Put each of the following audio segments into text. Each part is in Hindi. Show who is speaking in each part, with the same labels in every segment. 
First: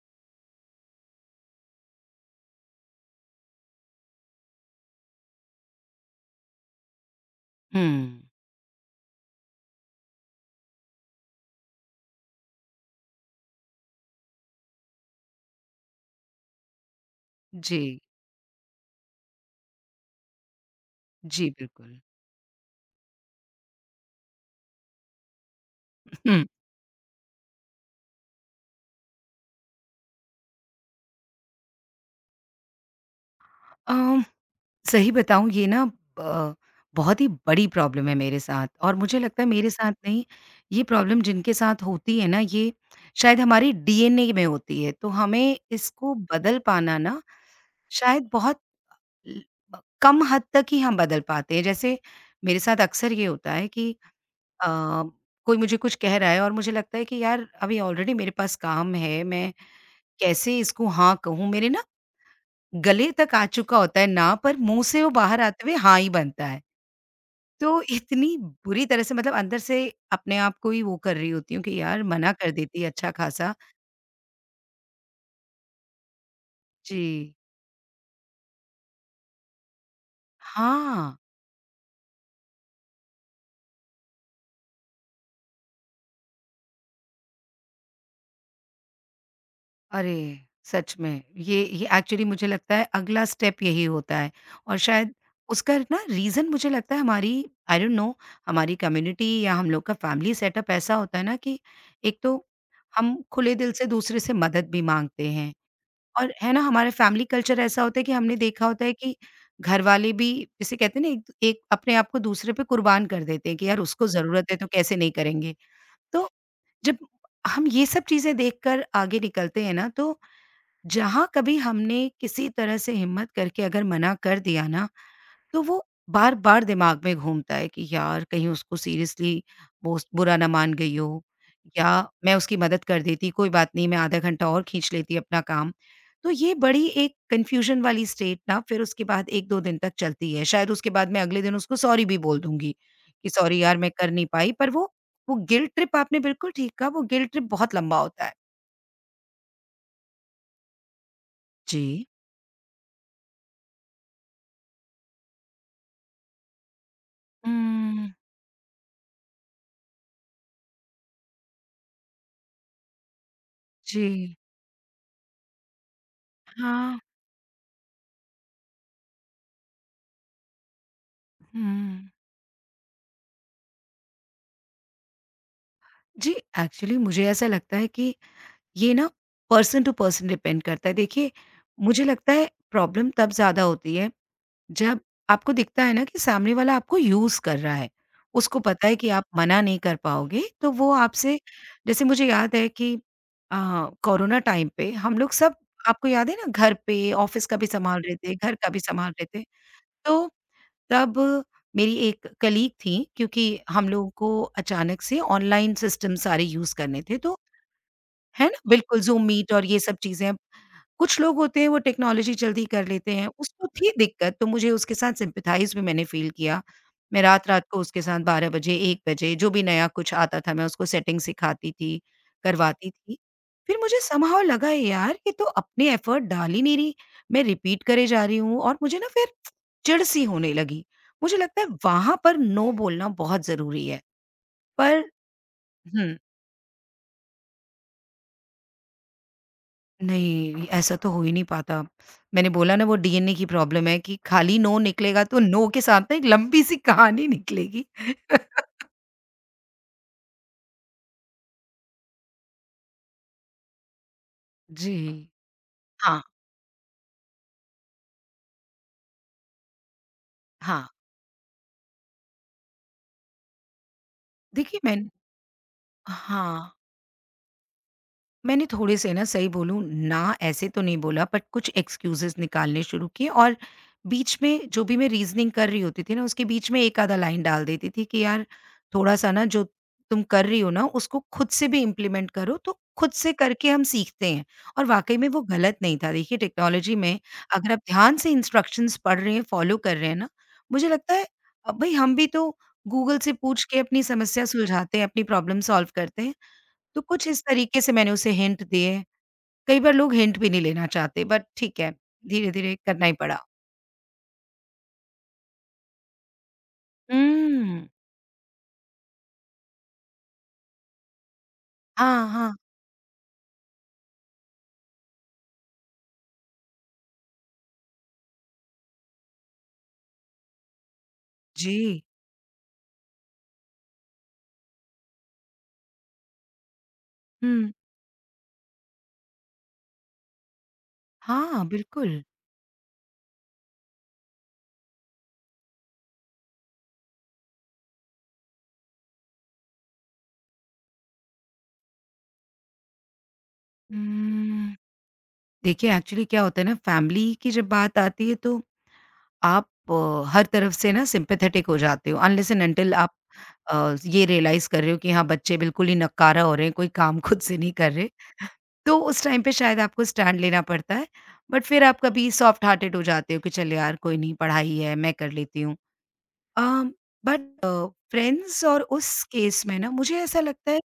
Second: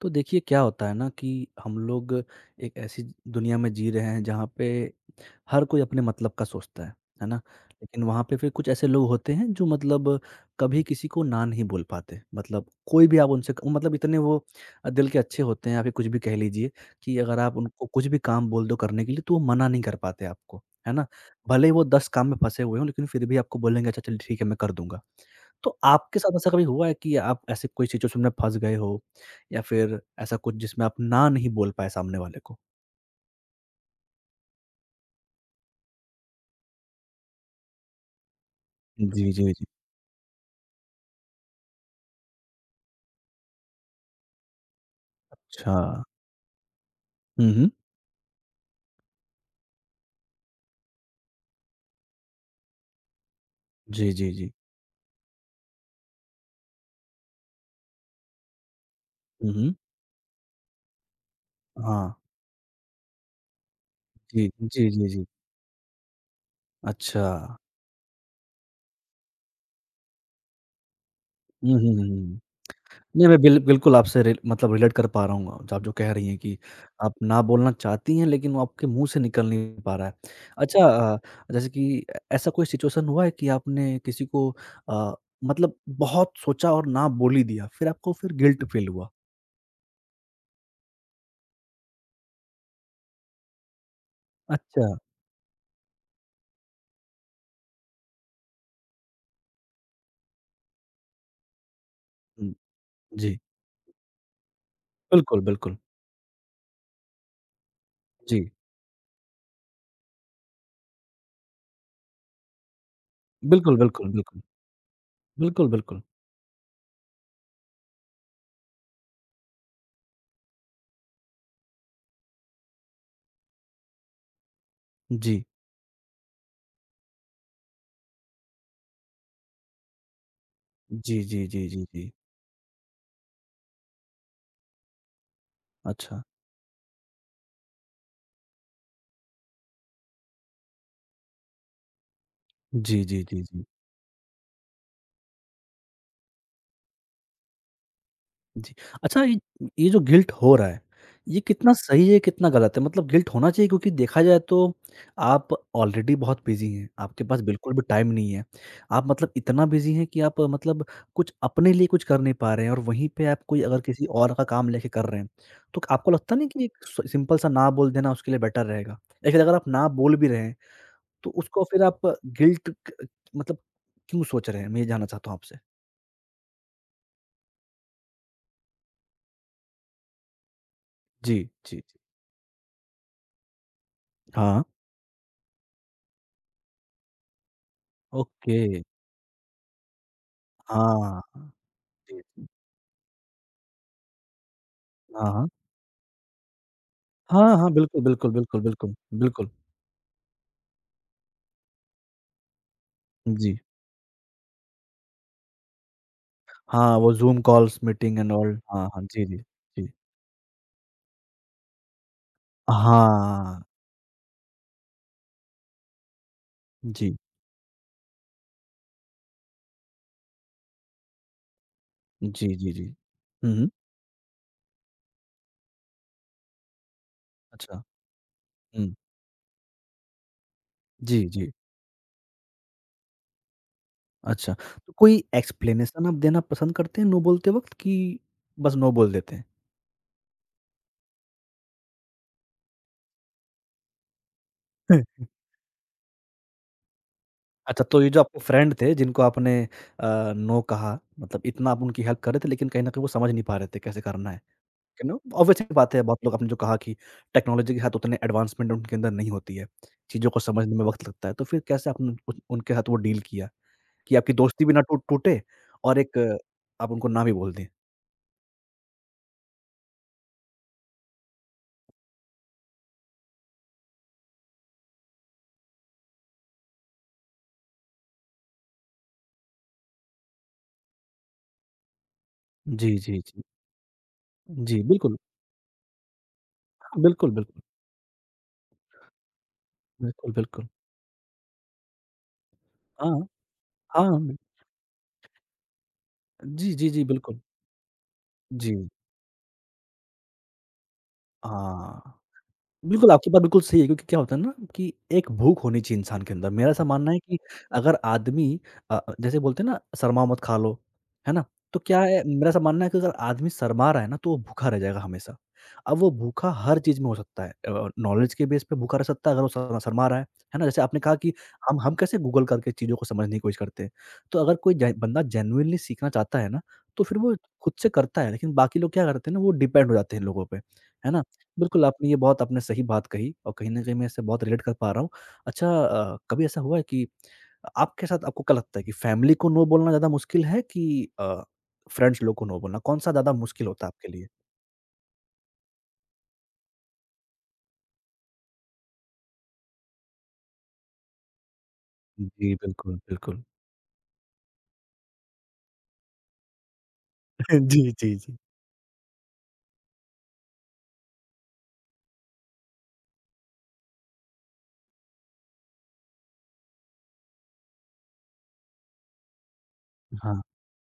Speaker 1: तो देखिए क्या होता है ना कि हम लोग एक ऐसी दुनिया में जी रहे हैं जहाँ पे हर कोई अपने मतलब का सोचता है ना। लेकिन
Speaker 2: हुँ।
Speaker 1: वहाँ पे फिर कुछ ऐसे लोग होते हैं जो मतलब कभी किसी को ना नहीं बोल पाते, मतलब कोई भी आप उनसे वो मतलब इतने वो दिल के अच्छे होते हैं आप ये कुछ भी कह लीजिए कि अगर आप
Speaker 2: जी।
Speaker 1: उनको कुछ भी काम बोल दो करने के लिए तो वो मना नहीं कर पाते आपको, है ना।
Speaker 2: जी,
Speaker 1: भले ही वो
Speaker 2: बिल्कुल।
Speaker 1: दस काम में फंसे हुए हों लेकिन फिर भी आपको बोलेंगे अच्छा चल ठीक है मैं कर दूंगा। तो आपके साथ
Speaker 2: हुँ,
Speaker 1: ऐसा कभी हुआ है कि आप ऐसे कोई सिचुएशन में फंस गए हो या फिर ऐसा कुछ जिसमें आप ना नहीं बोल पाएँ सामने वाले को?
Speaker 2: अ, सही बताऊँ ये ना, अ, बहुत ही बड़ी प्रॉब्लम है मेरे साथ और मुझे
Speaker 1: जी,
Speaker 2: लगता
Speaker 1: जी,
Speaker 2: है
Speaker 1: जी।
Speaker 2: मेरे साथ नहीं, ये प्रॉब्लम जिनके साथ होती है ना, ये शायद हमारे डीएनए में होती है। तो हमें
Speaker 1: अच्छा।
Speaker 2: इसको बदल पाना ना
Speaker 1: हुँ, हुँ।
Speaker 2: शायद बहुत ल ब कम हद तक ही हम बदल पाते हैं। जैसे मेरे साथ अक्सर ये होता है कि
Speaker 1: जी, जी, जी।
Speaker 2: अ, कोई मुझे कुछ कह रहा है और मुझे लगता है कि यार अभी ऑलरेडी मेरे पास काम है,
Speaker 1: हुँ,
Speaker 2: मैं
Speaker 1: हुँ।
Speaker 2: कैसे इसको हाँ कहूँ? मेरे ना
Speaker 1: हाँ।
Speaker 2: गले तक आ चुका होता है ना,
Speaker 1: जी,
Speaker 2: पर मुँह
Speaker 1: जी,
Speaker 2: से
Speaker 1: जी,
Speaker 2: वो
Speaker 1: जी।
Speaker 2: बाहर आते हुए हाँ ही बनता है।
Speaker 1: अच्छा।
Speaker 2: तो इतनी बुरी तरह से मतलब अंदर से अपने आप को ही वो कर रही होती हूँ
Speaker 1: हुँ,
Speaker 2: कि
Speaker 1: हुँ,
Speaker 2: यार
Speaker 1: हुँ,
Speaker 2: मना
Speaker 1: हुँ।
Speaker 2: कर देती है अच्छा
Speaker 1: नहीं, मैं
Speaker 2: खासा।
Speaker 1: बिल्कुल आपसे रिल मतलब रिलेट कर पा रहा हूँ, जो आप जो कह रही हैं कि आप
Speaker 2: जी।
Speaker 1: ना बोलना चाहती हैं, लेकिन वो आपके मुँह से निकल नहीं पा रहा है। अच्छा।
Speaker 2: हाँ।
Speaker 1: अ, जैसे कि ऐ ऐसा कोई सिचुएशन हुआ है कि आपने किसी को अ, मतलब बहुत सोचा और ना बोल ही दिया, फिर आपको फिर गिल्ट फ़ील हुआ?
Speaker 2: अरे! सच में, ये एक्चुअली मुझे लगता है अगला स्टेप यही होता है। और
Speaker 1: अच्छा।
Speaker 2: शायद उसका ना रीज़न मुझे लगता है हमारी आई डोंट नो, हमारी कम्युनिटी या हम लोग का फैमिली सेटअप ऐसा होता है ना कि एक तो
Speaker 1: हुँ।
Speaker 2: हम
Speaker 1: जी।
Speaker 2: खुले दिल से दूसरे से मदद भी माँगते
Speaker 1: बिल्कुल,
Speaker 2: हैं।
Speaker 1: बिल्कुल।
Speaker 2: और है ना, हमारा फैमिली कल्चर ऐसा होता है कि हमने
Speaker 1: जी,
Speaker 2: देखा होता है कि घरवाले भी जिसे कहते हैं ना, एक एक अपने आप को दूसरे पे कुर्बान कर देते हैं कि
Speaker 1: बिल्कुल,
Speaker 2: यार उसको
Speaker 1: बिल्कुल, बिल्कुल।
Speaker 2: ज़रूरत है तो कैसे नहीं करेंगे।
Speaker 1: बिल्कुल, बिल्कुल।
Speaker 2: तो जब हम ये सब चीज़ें देखकर आगे निकलते हैं ना, तो जहाँ कभी हमने किसी तरह से हिम्मत करके अगर मना कर दिया ना,
Speaker 1: जी।
Speaker 2: तो वो बार-बार दिमाग में घूमता है कि यार कहीं उसको सीरियसली वो स बुरा ना मान गई
Speaker 1: जी,
Speaker 2: हो,
Speaker 1: जी, जी, जी,
Speaker 2: या
Speaker 1: जी।
Speaker 2: मैं उसकी मदद कर देती, कोई बात नहीं मैं आधा घंटा और खींच लेती अपना काम।
Speaker 1: अच्छा।
Speaker 2: तो ये बड़ी एक कन्फ्यूज़न वाली स्टेट ना फिर उसके बाद 1-2 दिन तक चलती है। शायद उसके बाद मैं अगले दिन उसको सॉरी भी बोल दूँगी
Speaker 1: जी, जी,
Speaker 2: कि
Speaker 1: जी,
Speaker 2: सॉरी
Speaker 1: जी।
Speaker 2: यार मैं कर नहीं पाई, पर वो गिल्ट ट्रिप आपने बिल्कुल ठीक कहा, वो गिल्ट ट्रिप बहुत लंबा होता है।
Speaker 1: जी। अच्छा, ये जो गिल्ट हो रहा है, ये कितना
Speaker 2: जी।
Speaker 1: सही है, कितना गलत है? मतलब गिल्ट होना चाहिए क्योंकि देखा जाए तो आप ऑलरेडी बहुत बिज़ी हैं, आपके पास बिल्कुल भी टाइम
Speaker 2: हुँ,
Speaker 1: नहीं है। आप मतलब इतना बिज़ी हैं कि आप मतलब कुछ अपने लिए कुछ कर नहीं पा रहे हैं और वहीं पे आप कोई अगर किसी और
Speaker 2: जी।
Speaker 1: का काम लेके कर रहे हैं, तो आपको लगता नहीं कि एक
Speaker 2: हाँ,
Speaker 1: स सिंपल सा ना बोल देना उसके लिए बेटर रहेगा? लेकिन अगर आप ना बोल भी रहे हैं, तो उसको फिर आप
Speaker 2: हुँ।
Speaker 1: गिल्ट क मतलब क्यों सोच रहे हैं? मैं ये जानना चाहता हूँ आपसे?
Speaker 2: जी, एक्चुअली मुझे ऐसा लगता है कि ये ना पर्सन टू पर्सन डिपेंड करता है। देखिए,
Speaker 1: जी, जी, जी।
Speaker 2: मुझे लगता है प्रॉब्लम तब ज़्यादा होती है
Speaker 1: हाँ,
Speaker 2: जब आपको दिखता है ना कि सामने वाला आपको यूज़ कर रहा है। उसको
Speaker 1: ओके।
Speaker 2: पता है कि आप मना नहीं कर पाओगे तो वो
Speaker 1: हाँ,
Speaker 2: आपसे, जैसे
Speaker 1: जी,
Speaker 2: मुझे
Speaker 1: जी।
Speaker 2: याद है कि अ, कोरोना टाइम पे हम लोग
Speaker 1: हाँ, हाँ।
Speaker 2: सब, आपको याद है ना, घर पे ऑफ़िस
Speaker 1: हाँ,
Speaker 2: का भी
Speaker 1: हाँ, बिल्कुल,
Speaker 2: सँभाल रहे
Speaker 1: बिल्कुल,
Speaker 2: थे, घर
Speaker 1: बिल्कुल,
Speaker 2: का भी
Speaker 1: बिल्कुल,
Speaker 2: सँभाल रहे थे।
Speaker 1: बिल्कुल।
Speaker 2: तो तब मेरी एक कलीग थी, क्योंकि
Speaker 1: जी।
Speaker 2: हम लोगों को अचानक से ऑनलाइन सिस्टम सारे यूज़
Speaker 1: हाँ,
Speaker 2: करने
Speaker 1: वो
Speaker 2: थे तो,
Speaker 1: ज़ूम कॉल्स, मीटिंग एंड
Speaker 2: है
Speaker 1: ऑल।
Speaker 2: ना?
Speaker 1: हाँ,
Speaker 2: बिल्कुल,
Speaker 1: हाँ। जी,
Speaker 2: ज़ूम
Speaker 1: जी,
Speaker 2: मीट और ये
Speaker 1: जी।
Speaker 2: सब चीज़ें। कुछ लोग होते हैं वो टेक्नोलॉज़ी जल्दी कर लेते हैं,
Speaker 1: हाँ।
Speaker 2: उसको थी दिक्कत तो मुझे उसके साथ सिम्पैथाइज़ भी मैंने फ़ील किया।
Speaker 1: जी।
Speaker 2: मैं रात-रात को उसके साथ 12 बजे, 1 बजे जो भी नया कुछ आता था मैं उसको सेटिंग सिखाती थी,
Speaker 1: जी, जी, जी।
Speaker 2: करवाती थी।
Speaker 1: हुँ, हुँ।
Speaker 2: फिर मुझे समहाउ लगा यार ये तो अपने एफ़र्ट डाल ही नहीं रही, मैं
Speaker 1: अच्छा।
Speaker 2: रिपीट करे जा रही हूँ और
Speaker 1: हुँ।
Speaker 2: मुझे ना फिर चिढ़-सी होने लगी।
Speaker 1: जी,
Speaker 2: मुझे
Speaker 1: जी।
Speaker 2: लगता है वहाँ पर नो बोलना बहुत ज़रूरी है।
Speaker 1: अच्छा, तो
Speaker 2: पर।
Speaker 1: कोई एक्सप्लेनेशन आप
Speaker 2: हुँ।
Speaker 1: देना पसंद करते हैं नो बोलते वक़्त कि बस नो बोल देते हैं?
Speaker 2: नहीं, ऐसा तो हो ही नहीं पाता। मैंने बोला ना वो डीएनए की प्रॉब्लम है कि खाली नो निकलेगा तो नो के साथ ना एक लंबी सी कहानी
Speaker 1: अच्छा,
Speaker 2: निकलेगी।
Speaker 1: तो ये जो आपके फ्रेंड थे जिनको आपने नो कहा, मतलब इतना आप उनकी हेल्प कर रहे थे लेकिन कहीं न कहीं वो समझ नहीं पा रहे थे कैसे करना है,
Speaker 2: जी।
Speaker 1: You know? ऑब्वियस सी बात है
Speaker 2: हाँ,
Speaker 1: बहुत लोग आपने जो कहा कि टेक्नोलॉजी के साथ उतने एडवांसमेंट उनके अंदर नहीं होती है, चीज़ों को समझने में
Speaker 2: हाँ।
Speaker 1: वक़्त लगता है। तो फिर कैसे आपने उन उनके साथ वो डील किया कि आपकी दोस्ती भी
Speaker 2: देखिए
Speaker 1: ना टूट
Speaker 2: मैंने।
Speaker 1: टूटे और एक
Speaker 2: हाँ।
Speaker 1: आप उनको ना भी बोल दें?
Speaker 2: मैंने थोड़े से ना सही बोलूँ, ना ऐसे तो नहीं बोला बट कुछ एक्सक्यूज़ेज़ निकालने शुरू किए और बीच में जो भी मैं रीज़निंग कर रही होती थी ना, उसके बीच में एक आधा लाइन डाल देती थी कि यार थोड़ा-सा ना, जो तुम कर रही हो ना, उसको खुद से भी इम्प्लीमेंट करो तो
Speaker 1: जी,
Speaker 2: खुद
Speaker 1: जी,
Speaker 2: से
Speaker 1: जी।
Speaker 2: करके हम सीखते हैं।
Speaker 1: जी,
Speaker 2: और
Speaker 1: बिल्कुल।
Speaker 2: वाक़ई में वो गलत नहीं था। देखिए टेक्नोलॉजी
Speaker 1: हाँ,
Speaker 2: में
Speaker 1: बिल्कुल, बिल्कुल।
Speaker 2: अगर आप ध्यान से इंस्ट्रक्शंस पढ़ रहे हैं, फॉलो कर रहे हैं ना,
Speaker 1: बिल्कुल, बिल्कुल।
Speaker 2: मुझे लगता है भई हम भी तो गूगल
Speaker 1: हाँ,
Speaker 2: से पूछ के अपनी
Speaker 1: हाँ।
Speaker 2: समस्या सुलझाते हैं, अपनी प्रॉब्लम सॉल्व करते हैं।
Speaker 1: जी, जी,
Speaker 2: तो
Speaker 1: जी,
Speaker 2: कुछ
Speaker 1: बिल्कुल।
Speaker 2: इस तरीके से मैंने उसे हिंट
Speaker 1: जी।
Speaker 2: दिए। कई बार लोग हिंट भी नहीं लेना चाहते बट ठीक है,
Speaker 1: हाँ।
Speaker 2: धीरे-धीरे करना
Speaker 1: बिल्कुल,
Speaker 2: ही
Speaker 1: आपकी
Speaker 2: पड़ा।
Speaker 1: बात बिल्कुल सही है क्योंकि क्या होता है ना कि एक भूख होनी चाहिए इंसान के अंदर। मेरा ऐसा मानना है कि
Speaker 2: हुँ।
Speaker 1: अगर आदमी जैसे बोलते हैं ना शर्मा मत खा लो, है ना? तो क्या है
Speaker 2: हाँ,
Speaker 1: मेरा
Speaker 2: हाँ।
Speaker 1: ऐसा मानना है कि अगर आदमी शर्मा रहा है ना तो वो भूखा रह जाएगा हमेशा। अब वो भूखा हर चीज़ में हो सकता है, नॉलेज के बेस पे भूखा रह सकता है अगर वो शर शर्मा रहा है ना? जैसे आपने कहा कि हम
Speaker 2: जी।
Speaker 1: कैसे गूगल करके चीज़ों को समझने की कोशिश करते हैं। तो अगर कोई जे बंदा जेनुइनली सीखना चाहता है ना, तो फिर वो खुद
Speaker 2: हुँ।
Speaker 1: से करता है। लेकिन बाकी लोग क्या करते हैं ना वो डिपेंड हो जाते हैं लोगों पे, है ना?
Speaker 2: हाँ,
Speaker 1: बिल्कुल, आपने ये
Speaker 2: बिल्कुल।
Speaker 1: बहुत आपने सही बात कही और कहीं न कहीं मैं इससे बहुत रिलेट कर पा रहा हूँ। अच्छा, कभी ऐसा हुआ है कि आपके साथ आपको क्या लगता है कि फैमिली को नो बोलना ज़्यादा मुश्किल है कि फ्रेंड्स लोग को नो बोलना? कौन-सा ज़्यादा मुश्किल होता है आपके लिए?
Speaker 2: हुँ। देखिए, एक्चुअली क्या होता है ना, फैमिली की जब बात आती है तो आप हर तरफ से ना सिम्पैथेटिक हो जाते हो, अनलेस
Speaker 1: जी,
Speaker 2: एंड अनटिल
Speaker 1: बिल्कुल,
Speaker 2: आप
Speaker 1: बिल्कुल।
Speaker 2: ये रियलाइज़ कर रहे हो कि हाँ, बच्चे बिल्कुल ही नकारा हो रहे हैं, कोई काम खुद से नहीं
Speaker 1: जी,
Speaker 2: कर रहे।
Speaker 1: जी, जी।
Speaker 2: तो उस टाइम पे शायद आपको स्टैंड लेना पड़ता है, बट फिर आप कभी सॉफ्ट हार्टेड हो जाते हो कि चल यार कोई नहीं पढ़ाई है, मैं कर लेती हूँ। अ, बट फ्रेंड्स और उस केस में ना मुझे ऐसा
Speaker 1: हाँ।
Speaker 2: लगता है,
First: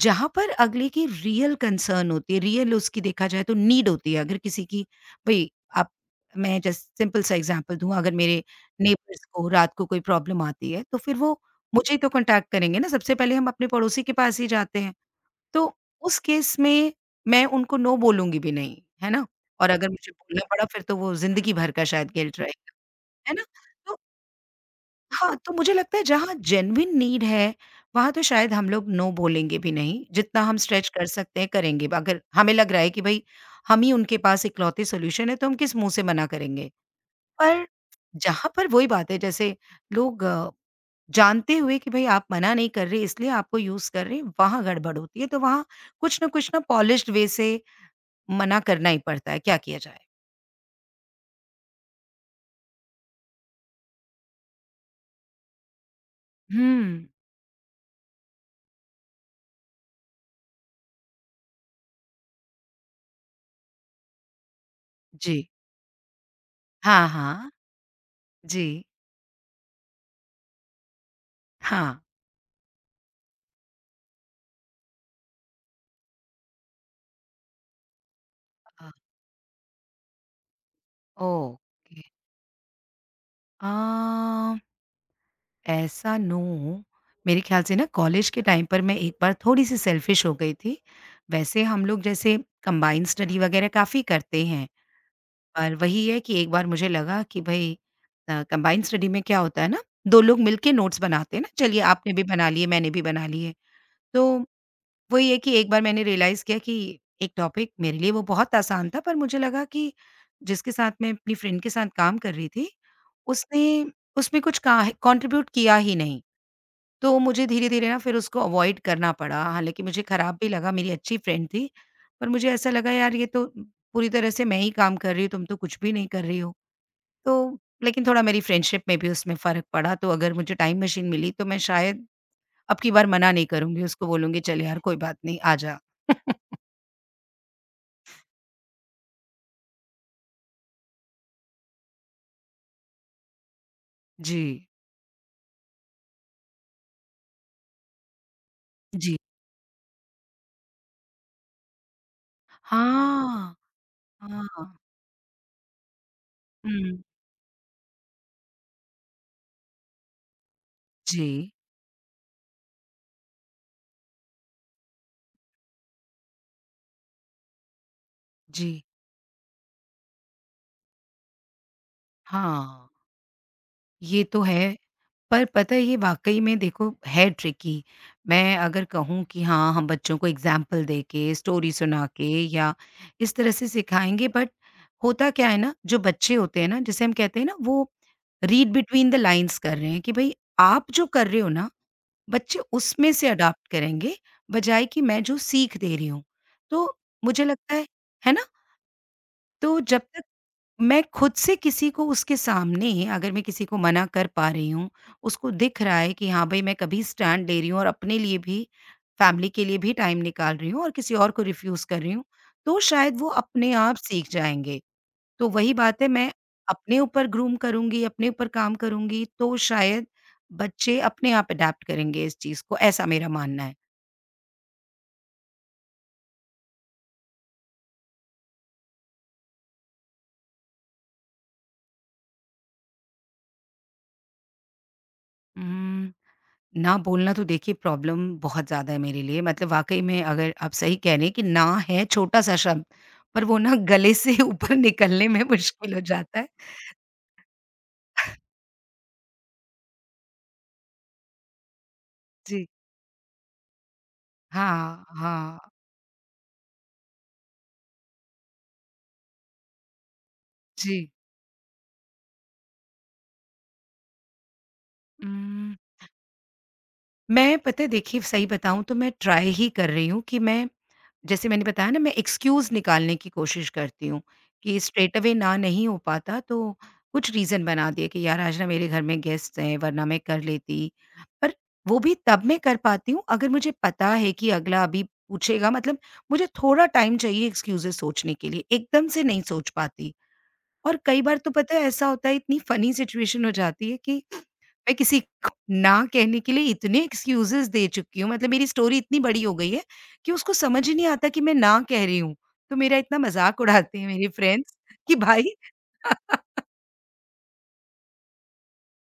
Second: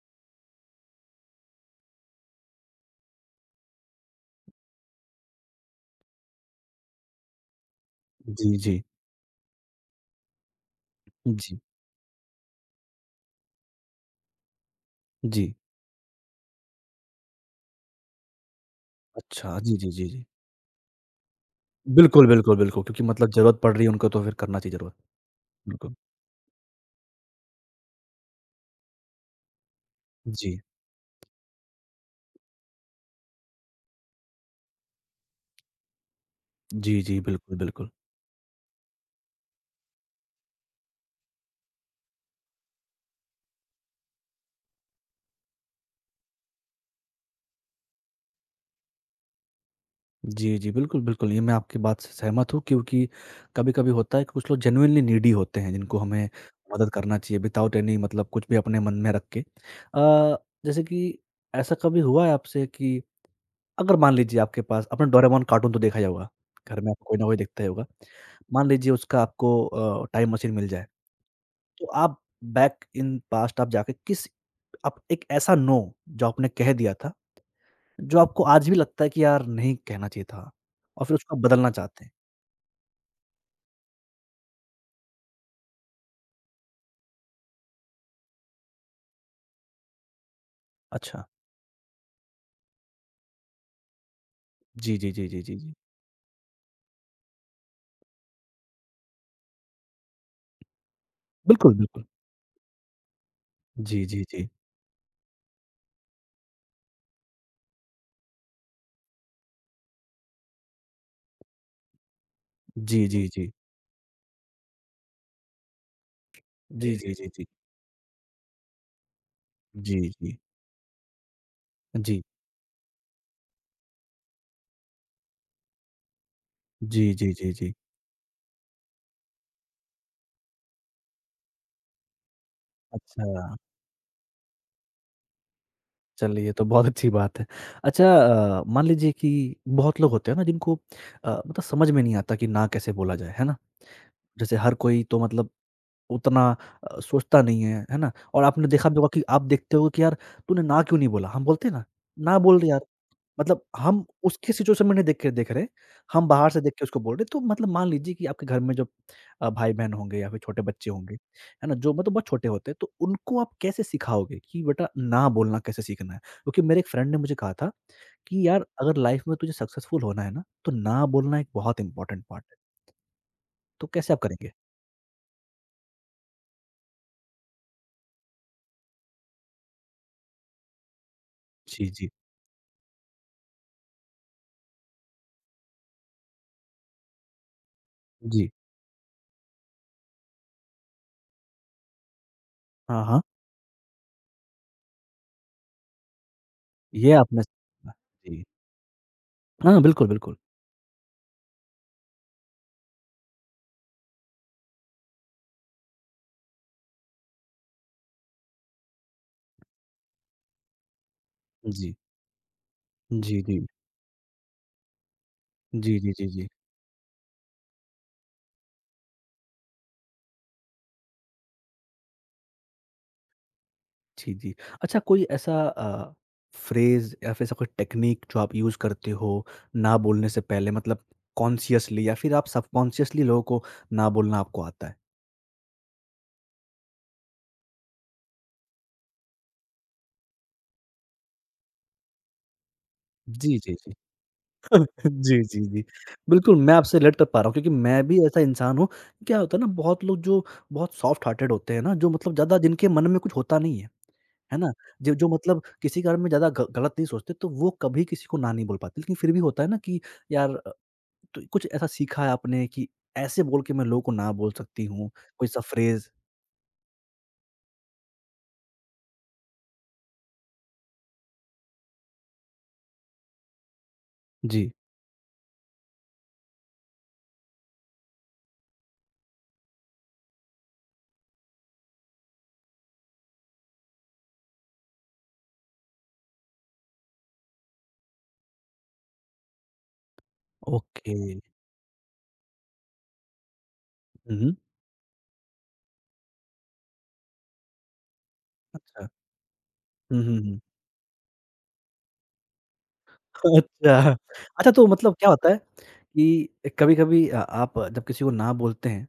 Speaker 2: जहाँ पर अगले की रियल कंसर्न होती है, रियल उसकी देखा जाए तो नीड होती है। अगर किसी की, भई आप, मैं जस्ट सिंपल सा एग्ज़ाम्पल दूँ, अगर मेरे
Speaker 1: जी, जी।
Speaker 2: नेबर्स को रात को कोई प्रॉब्लम आती है, तो फिर वो
Speaker 1: जी,
Speaker 2: मुझे ही तो कॉन्टैक्ट करेंगे ना, सबसे पहले हम अपने पड़ोसी के पास ही जाते हैं।
Speaker 1: जी।
Speaker 2: तो उस केस में मैं उनको नो बोलूँगी भी नहीं, है ना?
Speaker 1: अच्छा,
Speaker 2: और
Speaker 1: जी,
Speaker 2: अगर
Speaker 1: जी, जी,
Speaker 2: मुझे
Speaker 1: जी।
Speaker 2: बोलना पड़ा फिर तो वो ज़िंदगी भर का शायद
Speaker 1: बिल्कुल,
Speaker 2: गिल्ट
Speaker 1: बिल्कुल,
Speaker 2: रहेगा,
Speaker 1: बिल्कुल क्योंकि मतलब
Speaker 2: है ना?
Speaker 1: ज़रूरत पड़ रही है
Speaker 2: तो
Speaker 1: उनको तो फिर करना चाहिए ज़रूर।
Speaker 2: हाँ, तो मुझे
Speaker 1: बिल्कुल।
Speaker 2: लगता है जहाँ जेन्युइन नीड है, वहाँ तो शायद हम लोग नो बोलेंगे भी नहीं, जितना हम
Speaker 1: जी।
Speaker 2: स्ट्रेच कर सकते हैं करेंगे। अगर हमें लग रहा है कि भई हम ही उनके पास इकलौते सॉल्यूशन है तो हम किस मुँह से मना करेंगे।
Speaker 1: जी, जी, बिल्कुल,
Speaker 2: पर
Speaker 1: बिल्कुल।
Speaker 2: जहाँ पर वही बात है, जैसे लोग जानते हुए कि भई आप मना नहीं कर रहे इसलिए आपको यूज़ कर रहे हैं, वहाँ गड़बड़ होती है। तो वहाँ कुछ न कुछ ना पॉलिश्ड वे से मना करना ही पड़ता है, क्या किया जाए?
Speaker 1: जी, जी। बिल्कुल, बिल्कुल, ये मैं आपकी बात से सहमत हूँ क्योंकि कभी-कभी होता है कि कुछ लोग जेनुइनली नीडी होते हैं जिनको हमें मदद
Speaker 2: हुँ,
Speaker 1: करना चाहिए विथआउट एनी मतलब कुछ भी अपने मन में रख के। अ, जैसे कि ऐसा कभी हुआ है आपसे कि अगर मान लीजिए आपके पास आपने
Speaker 2: जी।
Speaker 1: डोरेमोन कार्टून तो देखा ही होगा, घर में आपको
Speaker 2: हाँ,
Speaker 1: कोई ना कोई
Speaker 2: हाँ।
Speaker 1: देखता ही होगा। मान
Speaker 2: जी।
Speaker 1: लीजिए उसका आपको टाइम मशीन मिल जाए, तो
Speaker 2: हाँ।
Speaker 1: आप बैक इन पास्ट आप जाके किस आप एक ऐसा नो जो आपने कह दिया था जो आपको आज भी
Speaker 2: अ,
Speaker 1: लगता है कि यार नहीं कहना चाहिए था और फिर उसको आप बदलना
Speaker 2: ओके।
Speaker 1: चाहते हैं?
Speaker 2: अ, ऐसा नो मेरे ख्याल से ना कॉलेज के टाइम पर मैं एक बार थोड़ी-सी सेल्फिश हो गई थी।
Speaker 1: अच्छा।
Speaker 2: वैसे हम लोग जैसे कंबाइंड स्टडी वगैरह काफ़ी करते हैं,
Speaker 1: जी, जी, जी, जी, जी, जी।
Speaker 2: और वही है कि एक बार मुझे लगा कि भई, कंबाइंड स्टडी में क्या होता है ना, 2 लोग मिलके नोट्स बनाते हैं ना,
Speaker 1: बिल्कुल,
Speaker 2: चलिए
Speaker 1: बिल्कुल।
Speaker 2: आपने भी बना लिए, मैंने भी बना लिए।
Speaker 1: जी,
Speaker 2: तो
Speaker 1: जी, जी।
Speaker 2: वो ये कि एक बार मैंने रियलाइज़ किया कि एक टॉपिक मेरे लिए वो बहुत आसान था, पर मुझे लगा कि जिसके साथ मैं अपनी फ्रेंड के साथ काम कर रही थी,
Speaker 1: जी, जी, जी।
Speaker 2: उसने उसमें कुछ काहे कॉन्ट्रिब्यूट किया ही नहीं।
Speaker 1: जी, जी,
Speaker 2: तो
Speaker 1: जी, जी।
Speaker 2: मुझे धीरे-धीरे ना फिर उसको अवॉइड करना पड़ा, हालाँकि
Speaker 1: जी,
Speaker 2: मुझे ख़राब
Speaker 1: जी।
Speaker 2: भी लगा, मेरी अच्छी फ्रेंड थी,
Speaker 1: जी।
Speaker 2: पर मुझे ऐसा लगा यार ये तो पूरी तरह से मैं ही काम कर रही हूँ, तुम तो कुछ भी नहीं कर रही हो।
Speaker 1: जी, जी,
Speaker 2: तो
Speaker 1: जी, जी।
Speaker 2: लेकिन थोड़ा मेरी फ्रेंडशिप में भी उसमें फ़र्क पड़ा, तो अगर मुझे टाइम मशीन मिली तो मैं शायद अब की बार
Speaker 1: अच्छा,
Speaker 2: मना नहीं करूँगी, उसको बोलूँगी चल यार कोई बात नहीं, आ जा।
Speaker 1: चलिए ये तो बहुत अच्छी बात है। अच्छा, मान लीजिए कि बहुत लोग होते हैं ना जिनको मतलब समझ में नहीं आता कि ना कैसे बोला जाए, है ना? जैसे
Speaker 2: जी,
Speaker 1: हर कोई तो मतलब उतना सोचता नहीं है, है ना? और आपने देखा भी होगा
Speaker 2: जी।
Speaker 1: कि आप देखते हो कि यार तूने ना क्यों नहीं बोला? हम बोलते हैं ना, ना बोल रहे यार।
Speaker 2: हाँ,
Speaker 1: मतलब हम उसके
Speaker 2: हाँ।
Speaker 1: सिचुएशन में नहीं देख के देख रहे, हम बाहर से देख के उसको
Speaker 2: हुँ।
Speaker 1: बोल रहे हैं। तो मतलब मान लीजिए कि आपके घर में जो भाई-बहन होंगे या फिर छोटे बच्चे होंगे,
Speaker 2: जी,
Speaker 1: है ना? जो मतलब बहुत छोटे होते हैं, तो उनको आप कैसे सिखाओगे कि बेटा ना बोलना कैसे सीखना है? क्योंकि मेरे एक फ्रेंड ने मुझे कहा था कि यार
Speaker 2: जी।
Speaker 1: अगर लाइफ में तुझे सक्सेसफुल होना है ना, तो ना बोलना एक बहुत इम्पोर्टेंट पार्ट है।
Speaker 2: हाँ,
Speaker 1: तो कैसे आप
Speaker 2: ये तो
Speaker 1: करेंगे?
Speaker 2: है। पर पता है ये वाक़ई में देखो है ट्रिकी। मैं अगर कहूँ कि हाँ, हम बच्चों को एग्ज़ाम्पल दे के, स्टोरी
Speaker 1: जी,
Speaker 2: सुना
Speaker 1: जी।
Speaker 2: के या इस तरह से सिखाएँगे, बट होता क्या है ना, जो बच्चे होते हैं ना, जिसे हम कहते हैं ना वो
Speaker 1: जी।
Speaker 2: रीड बिटवीन द लाइन्स कर रहे हैं कि भई आप जो कर रहे हो ना, बच्चे
Speaker 1: हाँ,
Speaker 2: उसमें
Speaker 1: हाँ।
Speaker 2: से अडॉप्ट करेंगे, बजाए कि मैं जो सीख दे रही हूँ। तो
Speaker 1: ये आपने
Speaker 2: मुझे लगता है ना?
Speaker 1: जी।
Speaker 2: तो
Speaker 1: हाँ,
Speaker 2: जब
Speaker 1: बिल्कुल,
Speaker 2: तक
Speaker 1: बिल्कुल।
Speaker 2: मैं खुद से किसी को उसके सामने अगर मैं किसी को मना कर पा रही हूँ, उसको दिख रहा है कि हाँ, भई मैं कभी स्टैंड ले रही हूँ और अपने लिए भी, फैमिली के लिए भी टाइम निकाल रही हूँ और किसी और को रिफ्यूज़
Speaker 1: जी।
Speaker 2: कर रही हूँ, तो शायद वो
Speaker 1: जी, जी।
Speaker 2: अपने आप सीख जाएँगे। तो वही
Speaker 1: जी,
Speaker 2: बात है,
Speaker 1: जी, जी,
Speaker 2: मैं
Speaker 1: जी।
Speaker 2: अपने ऊपर ग्रूम करूँगी, अपने ऊपर काम करूँगी तो शायद बच्चे अपने आप अडैप्ट करेंगे इस चीज़ को, ऐसा मेरा मानना है।
Speaker 1: जी, जी। अच्छा, कोई ऐसा फ्रेज़ या फिर ऐसा कोई टेक्नीक जो आप यूज़ करते हो, ना बोलने से पहले मतलब कॉन्शियसली या फिर आप सबकॉन्शियसली लोगों को ना बोलना आपको आता है?
Speaker 2: हुँ। ना बोलना तो देखिए प्रॉब्लम बहुत ज़्यादा है मेरे लिए, मतलब वाक़ई में अगर आप सही कह रहे हैं कि ना है छोटा-सा शब्द, पर
Speaker 1: जी,
Speaker 2: वो
Speaker 1: जी,
Speaker 2: ना
Speaker 1: जी।
Speaker 2: गले से ऊपर निकलने
Speaker 1: जी,
Speaker 2: में
Speaker 1: जी, जी।
Speaker 2: मुश्किल हो जाता है।
Speaker 1: बिल्कुल, मैं आपसे रिलेट कर पा रहा हूँ क्योंकि मैं भी ऐसा इंसान हूँ। क्या होता है ना बहुत लोग जो बहुत सॉफ्ट हार्टेड होते हैं ना, जो मतलब ज़्यादा
Speaker 2: जी।
Speaker 1: जिनके मन में कुछ होता नहीं है। है ना?
Speaker 2: हाँ,
Speaker 1: जो जो
Speaker 2: हाँ।
Speaker 1: मतलब किसी के बारे में ज़्यादा ग गलत नहीं सोचते, तो वो कभी किसी को ना नहीं बोल पाते। लेकिन फिर भी होता है ना कि यार
Speaker 2: जी।
Speaker 1: तो कुछ ऐसा सीखा है आपने कि ऐसे बोल के मैं लोगों को ना बोल सकती हूँ? कोई सा
Speaker 2: हुँ।
Speaker 1: फ्रेज़?
Speaker 2: मैं पता है देखिए सही बताऊँ तो मैं ट्राई ही कर रही हूँ कि मैं, जैसे मैंने बताया ना, मैं एक्सक्यूज़ निकालने की कोशिश करती हूँ,
Speaker 1: जी।
Speaker 2: कि स्ट्रेट अवे ना नहीं हो पाता तो कुछ रीज़न बना दिए कि यार आज ना मेरे घर में गेस्ट्स हैं वरना मैं कर लेती। पर वो भी तब मैं कर पाती हूँ अगर मुझे पता है कि अगला अभी पूछेगा, मतलब मुझे थोड़ा टाइम चाहिए एक्सक्यूज़ेज़ सोचने के लिए, एकदम से नहीं सोच पाती। और
Speaker 1: ओके।
Speaker 2: कई बार तो पता है ऐसा होता है, इतनी फ़नी सिचुएशन हो जाती है कि
Speaker 1: हुँ, हुँ।
Speaker 2: मैं किसी को ना कहने के लिए इतने एक्सक्यूज़ेज़ दे चुकी हूँ, मतलब मेरी स्टोरी
Speaker 1: अच्छा।
Speaker 2: इतनी बड़ी हो गई है
Speaker 1: हुँ,
Speaker 2: कि
Speaker 1: हुँ,
Speaker 2: उसको
Speaker 1: हुँ।
Speaker 2: समझ ही नहीं आता कि मैं ना कह रही हूँ। तो मेरा इतना मज़ाक उड़ाते हैं
Speaker 1: अच्छा।
Speaker 2: मेरे
Speaker 1: अच्छा,
Speaker 2: फ्रेंड्स
Speaker 1: तो मतलब
Speaker 2: कि
Speaker 1: क्या होता
Speaker 2: भाई।
Speaker 1: है कि कभी-कभी आप जब किसी को ना बोलते हैं,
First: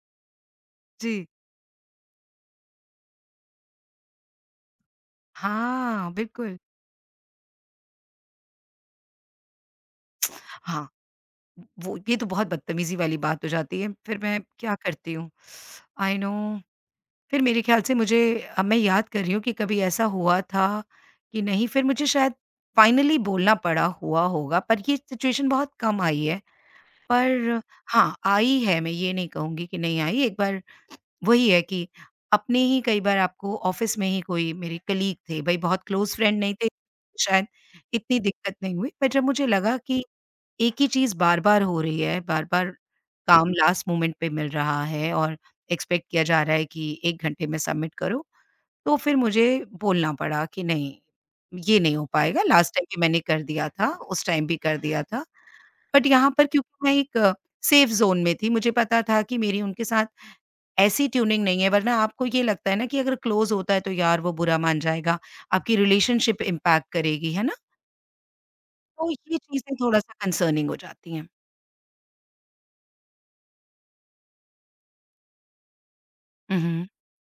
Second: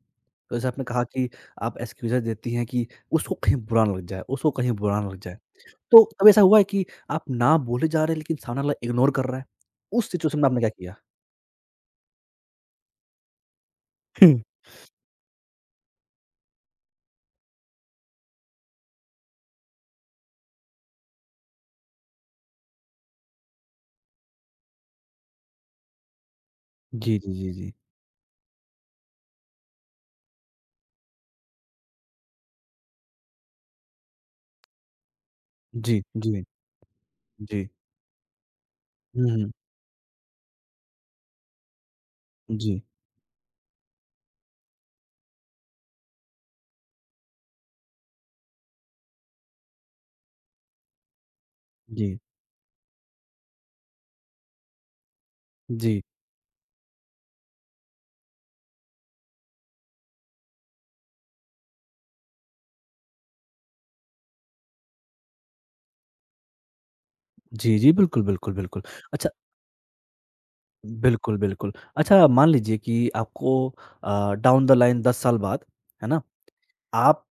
Speaker 1: तो जैसे आपने कहा
Speaker 2: जी।
Speaker 1: कि आप एक्सक्यूज़ेज़ देती हैं कि उसको कहीं बुरा ना लग जाए, उसको कहीं बुरा ना लग जाए। तो
Speaker 2: हाँ,
Speaker 1: कभी ऐसा
Speaker 2: बिल्कुल।
Speaker 1: हुआ है कि आप ना बोले जा रहे हैं लेकिन सामने वाला इग्नोर कर रहा है? उस सिचुएशन में आपने क्या
Speaker 2: हाँ,
Speaker 1: किया?
Speaker 2: वो ये तो बहुत बदतमीज़ी वाली बात हो जाती है। फिर मैं
Speaker 1: हुँ।
Speaker 2: क्या करती हूँ? आई नो, फिर मेरे ख़्याल से मुझे, अब मैं याद कर रही हूँ कि कभी ऐसा हुआ था कि नहीं, फिर मुझे शायद फाइनली बोलना पड़ा हुआ होगा, पर ये सिचुएशन बहुत कम आई है।
Speaker 1: जी, जी, जी,
Speaker 2: पर
Speaker 1: जी।
Speaker 2: हाँ, आई है, मैं ये नहीं कहूँगी कि नहीं आई। एक बार वही है कि अपने ही, कई बार आपको ऑफ़िस में ही, कोई मेरे कलीग थे, भई बहुत
Speaker 1: जी,
Speaker 2: क्लोज़ फ्रेंड
Speaker 1: जी,
Speaker 2: नहीं थे, शायद
Speaker 1: जी।
Speaker 2: इतनी दिक्कत नहीं हुई। पर जब
Speaker 1: हुँ,
Speaker 2: मुझे
Speaker 1: हुँ।
Speaker 2: लगा कि एक ही चीज़ बार-बार हो रही है, बार-बार
Speaker 1: जी,
Speaker 2: काम लास्ट मोमेंट पे मिल रहा है और एक्सपेक्ट किया जा रहा है कि 1 घंटे में सबमिट करो, तो फिर मुझे बोलना पड़ा कि नहीं, ये नहीं हो
Speaker 1: जी,
Speaker 2: पाएगा, लास्ट टाइम भी मैंने कर दिया था, उस टाइम भी कर दिया था।
Speaker 1: जी।
Speaker 2: बट यहाँ पर क्योंकि मैं एक सेफ ज़ोन में थी, मुझे पता था कि मेरी उनके साथ ऐसी ट्यूनिंग नहीं है, वरना आपको ये लगता है ना कि अगर क्लोज़ होता है तो यार वो बुरा मान जाएगा, आपकी रिलेशनशिप इम्पैक्ट करेगी, है ना?
Speaker 1: जी, जी, बिल्कुल, बिल्कुल, बिल्कुल।
Speaker 2: तो
Speaker 1: अच्छा,
Speaker 2: ये चीज़ें थोड़ा-सा कंसर्निंग हो जाती हैं।
Speaker 1: बिल्कुल, बिल्कुल। अच्छा, मान लीजिए कि आपको डाउन द लाइन 10 साल बाद, है ना,
Speaker 2: हुँ, हुँ।
Speaker 1: आप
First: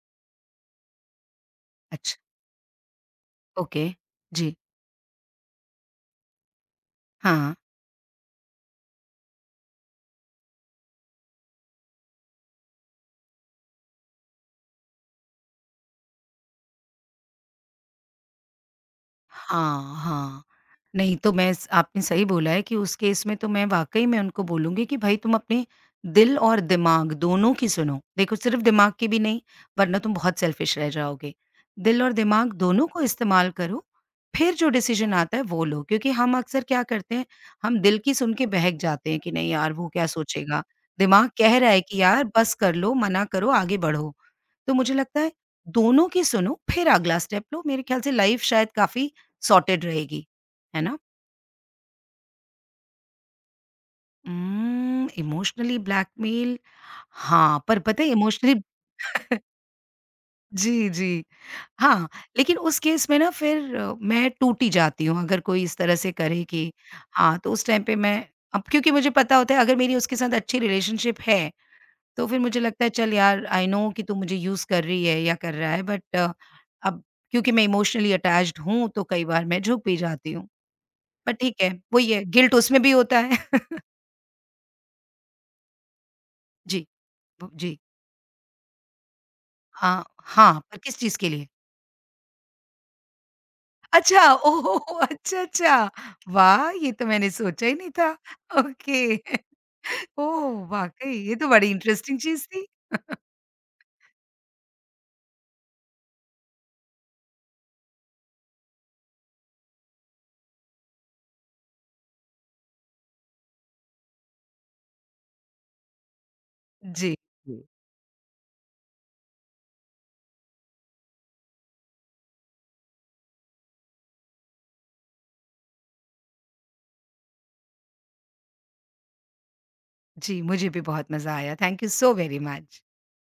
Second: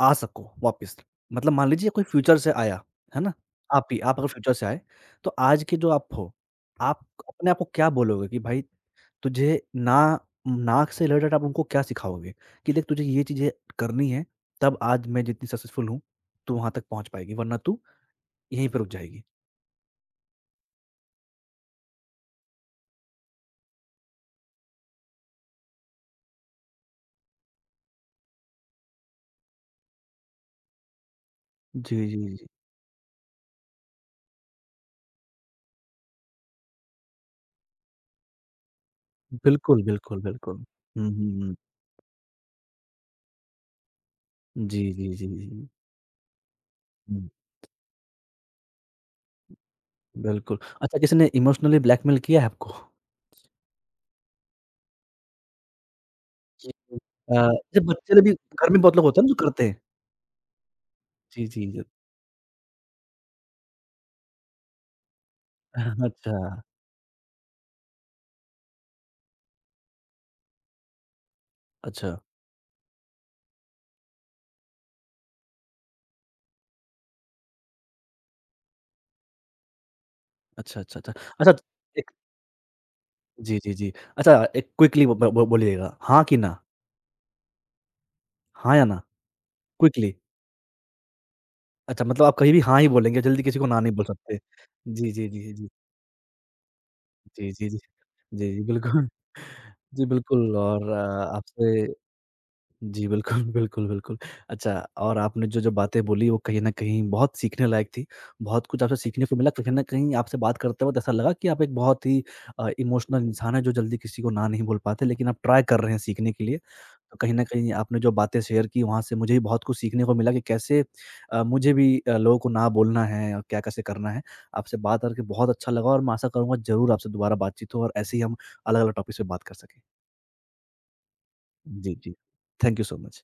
Speaker 1: आ सको वापस। मतलब मान लीजिए कोई
Speaker 2: अच्छा।
Speaker 1: फ्यूचर से आया, है ना?
Speaker 2: ओके,
Speaker 1: आप ही आप अगर फ्यूचर
Speaker 2: जी,
Speaker 1: से आए, तो आज के जो आप हो, आप अपने
Speaker 2: हाँ।
Speaker 1: आप को क्या बोलोगे कि भाई तुझे ना नाक से रिलेटेड आप उनको क्या सिखाओगे? कि देख तुझे ये चीज़ें करनी है, तब आज मैं जितनी सक्सेसफुल हूँ, तू वहाँ तक पहुँच पाएगी, वरना तू यहीं पे रुक जाएगी।
Speaker 2: हाँ, हाँ। नहीं तो मैं स आपने सही बोला है कि उस केस में तो मैं वाक़ई में उनको बोलूँगी कि भई तुम अपने दिल और दिमाग दोनों की सुनो। देखो सिर्फ़ दिमाग की भी नहीं, वरना तुम बहुत सेल्फ़िश रह जाओगे।
Speaker 1: जी,
Speaker 2: दिल और
Speaker 1: जी, जी।
Speaker 2: दिमाग दोनों को इस्तेमाल करो, फिर जो डिसीज़न आता है वो लो। क्योंकि हम अक्सर क्या करते हैं, हम दिल की सुन के बहक जाते हैं कि नहीं यार
Speaker 1: बिल्कुल,
Speaker 2: वो क्या
Speaker 1: बिल्कुल, बिल्कुल।
Speaker 2: सोचेगा?
Speaker 1: हुँ,
Speaker 2: दिमाग
Speaker 1: हुँ, हुँ।
Speaker 2: कह रहा है कि यार बस कर लो, मना करो, आगे बढ़ो। तो
Speaker 1: जी,
Speaker 2: मुझे
Speaker 1: जी,
Speaker 2: लगता
Speaker 1: जी,
Speaker 2: है
Speaker 1: जी।
Speaker 2: दोनों की सुनो फिर अगला
Speaker 1: हुँ।
Speaker 2: स्टेप लो, मेरे ख़्याल से लाइफ़ शायद काफ़ी सॉर्टेड रहेगी,
Speaker 1: बिल्कुल।
Speaker 2: है
Speaker 1: अच्छा,
Speaker 2: ना?
Speaker 1: किसी ने इमोशनली ब्लैकमेल किया है आपको?
Speaker 2: Emotionally blackmail.
Speaker 1: जी, जी।
Speaker 2: हाँ, पर
Speaker 1: जैसे
Speaker 2: पता है
Speaker 1: बच्चे भी
Speaker 2: इमोशनली
Speaker 1: घर में बहुत लोग होते हैं ना जो करते हैं।
Speaker 2: जी, जी।
Speaker 1: जी, जी, जी।
Speaker 2: हाँ, लेकिन उस केस में ना फिर मैं टूट ही जाती हूँ अगर कोई इस
Speaker 1: हाँ,
Speaker 2: तरह से करे
Speaker 1: अच्छा।
Speaker 2: कि, हाँ, तो उस टाइम पे मैं, अब क्योंकि मुझे पता होता है अगर मेरी उसके साथ अच्छी रिलेशनशिप है
Speaker 1: अच्छा,
Speaker 2: तो फिर मुझे लगता है चल यार आई नो कि तू मुझे यूज़ कर रही है या कर रहा है, बट अब क्योंकि मैं इमोशनली अटैच्ड हूँ तो कई बार मैं झुक भी जाती हूँ।
Speaker 1: अच्छा, अच्छा, अच्छा।
Speaker 2: पर
Speaker 1: अच्छा
Speaker 2: ठीक है,
Speaker 1: एक
Speaker 2: वही है गिल्ट उसमें भी होता है।
Speaker 1: जी, जी, जी। अच्छा, एक क्विकली ब ब बोलिएगा, हाँ कि ना?
Speaker 2: जी, ब जी।
Speaker 1: हाँ या ना?
Speaker 2: हाँ,
Speaker 1: क्विकली
Speaker 2: हाँ, पर किस चीज़ के लिए?
Speaker 1: अच्छा मतलब आप कहीं भी हाँ ही बोलेंगे, जल्दी किसी को ना नहीं बोल
Speaker 2: अच्छा
Speaker 1: सकते।
Speaker 2: ओह!
Speaker 1: जी, जी,
Speaker 2: अच्छा,
Speaker 1: जी, जी।
Speaker 2: अच्छा। वाह! ये तो मैंने
Speaker 1: जी,
Speaker 2: सोचा
Speaker 1: जी,
Speaker 2: ही
Speaker 1: जी।
Speaker 2: नहीं था।
Speaker 1: जी, जी, बिल्कुल।
Speaker 2: ओके।
Speaker 1: जी, बिल्कुल
Speaker 2: ओह!
Speaker 1: और
Speaker 2: वाक़ई ये तो
Speaker 1: आपसे
Speaker 2: बड़ी इंटरेस्टिंग चीज़ थी।
Speaker 1: जी, बिल्कुल, बिल्कुल, बिल्कुल। अच्छा और आपने जो-जो बातें बोली वो कहीं न कहीं बहुत सीखने लायक थी। बहुत कुछ आपसे सीखने को मिला, कहीं न कहीं आपसे बात करते वक़्त ऐसा लगा कि आप एक बहुत ही इमोशनल इंसान हैं जो जल्दी किसी को ना नहीं बोल पाते, लेकिन आप ट्राई कर रहे हैं सीखने के लिए।
Speaker 2: जी,
Speaker 1: तो कहीं न
Speaker 2: जी।
Speaker 1: कहीं आपने जो बातें शेयर की वहाँ से मुझे भी बहुत कुछ सीखने को मिला कि कैसे मुझे भी लोगों को ना बोलना है और क्या कैसे करना है। आपसे बात करके बहुत अच्छा लगा और मैं आशा करूँगा ज़रूर आपसे दोबारा बातचीत हो और ऐसे ही हम अलग-अलग टॉपिक्स पे बात कर सकें।
Speaker 2: जी, मुझे भी बहुत मज़ा आया। थैंक यू
Speaker 1: जी,
Speaker 2: सो
Speaker 1: जी।
Speaker 2: Very
Speaker 1: thank
Speaker 2: much.
Speaker 1: You so much.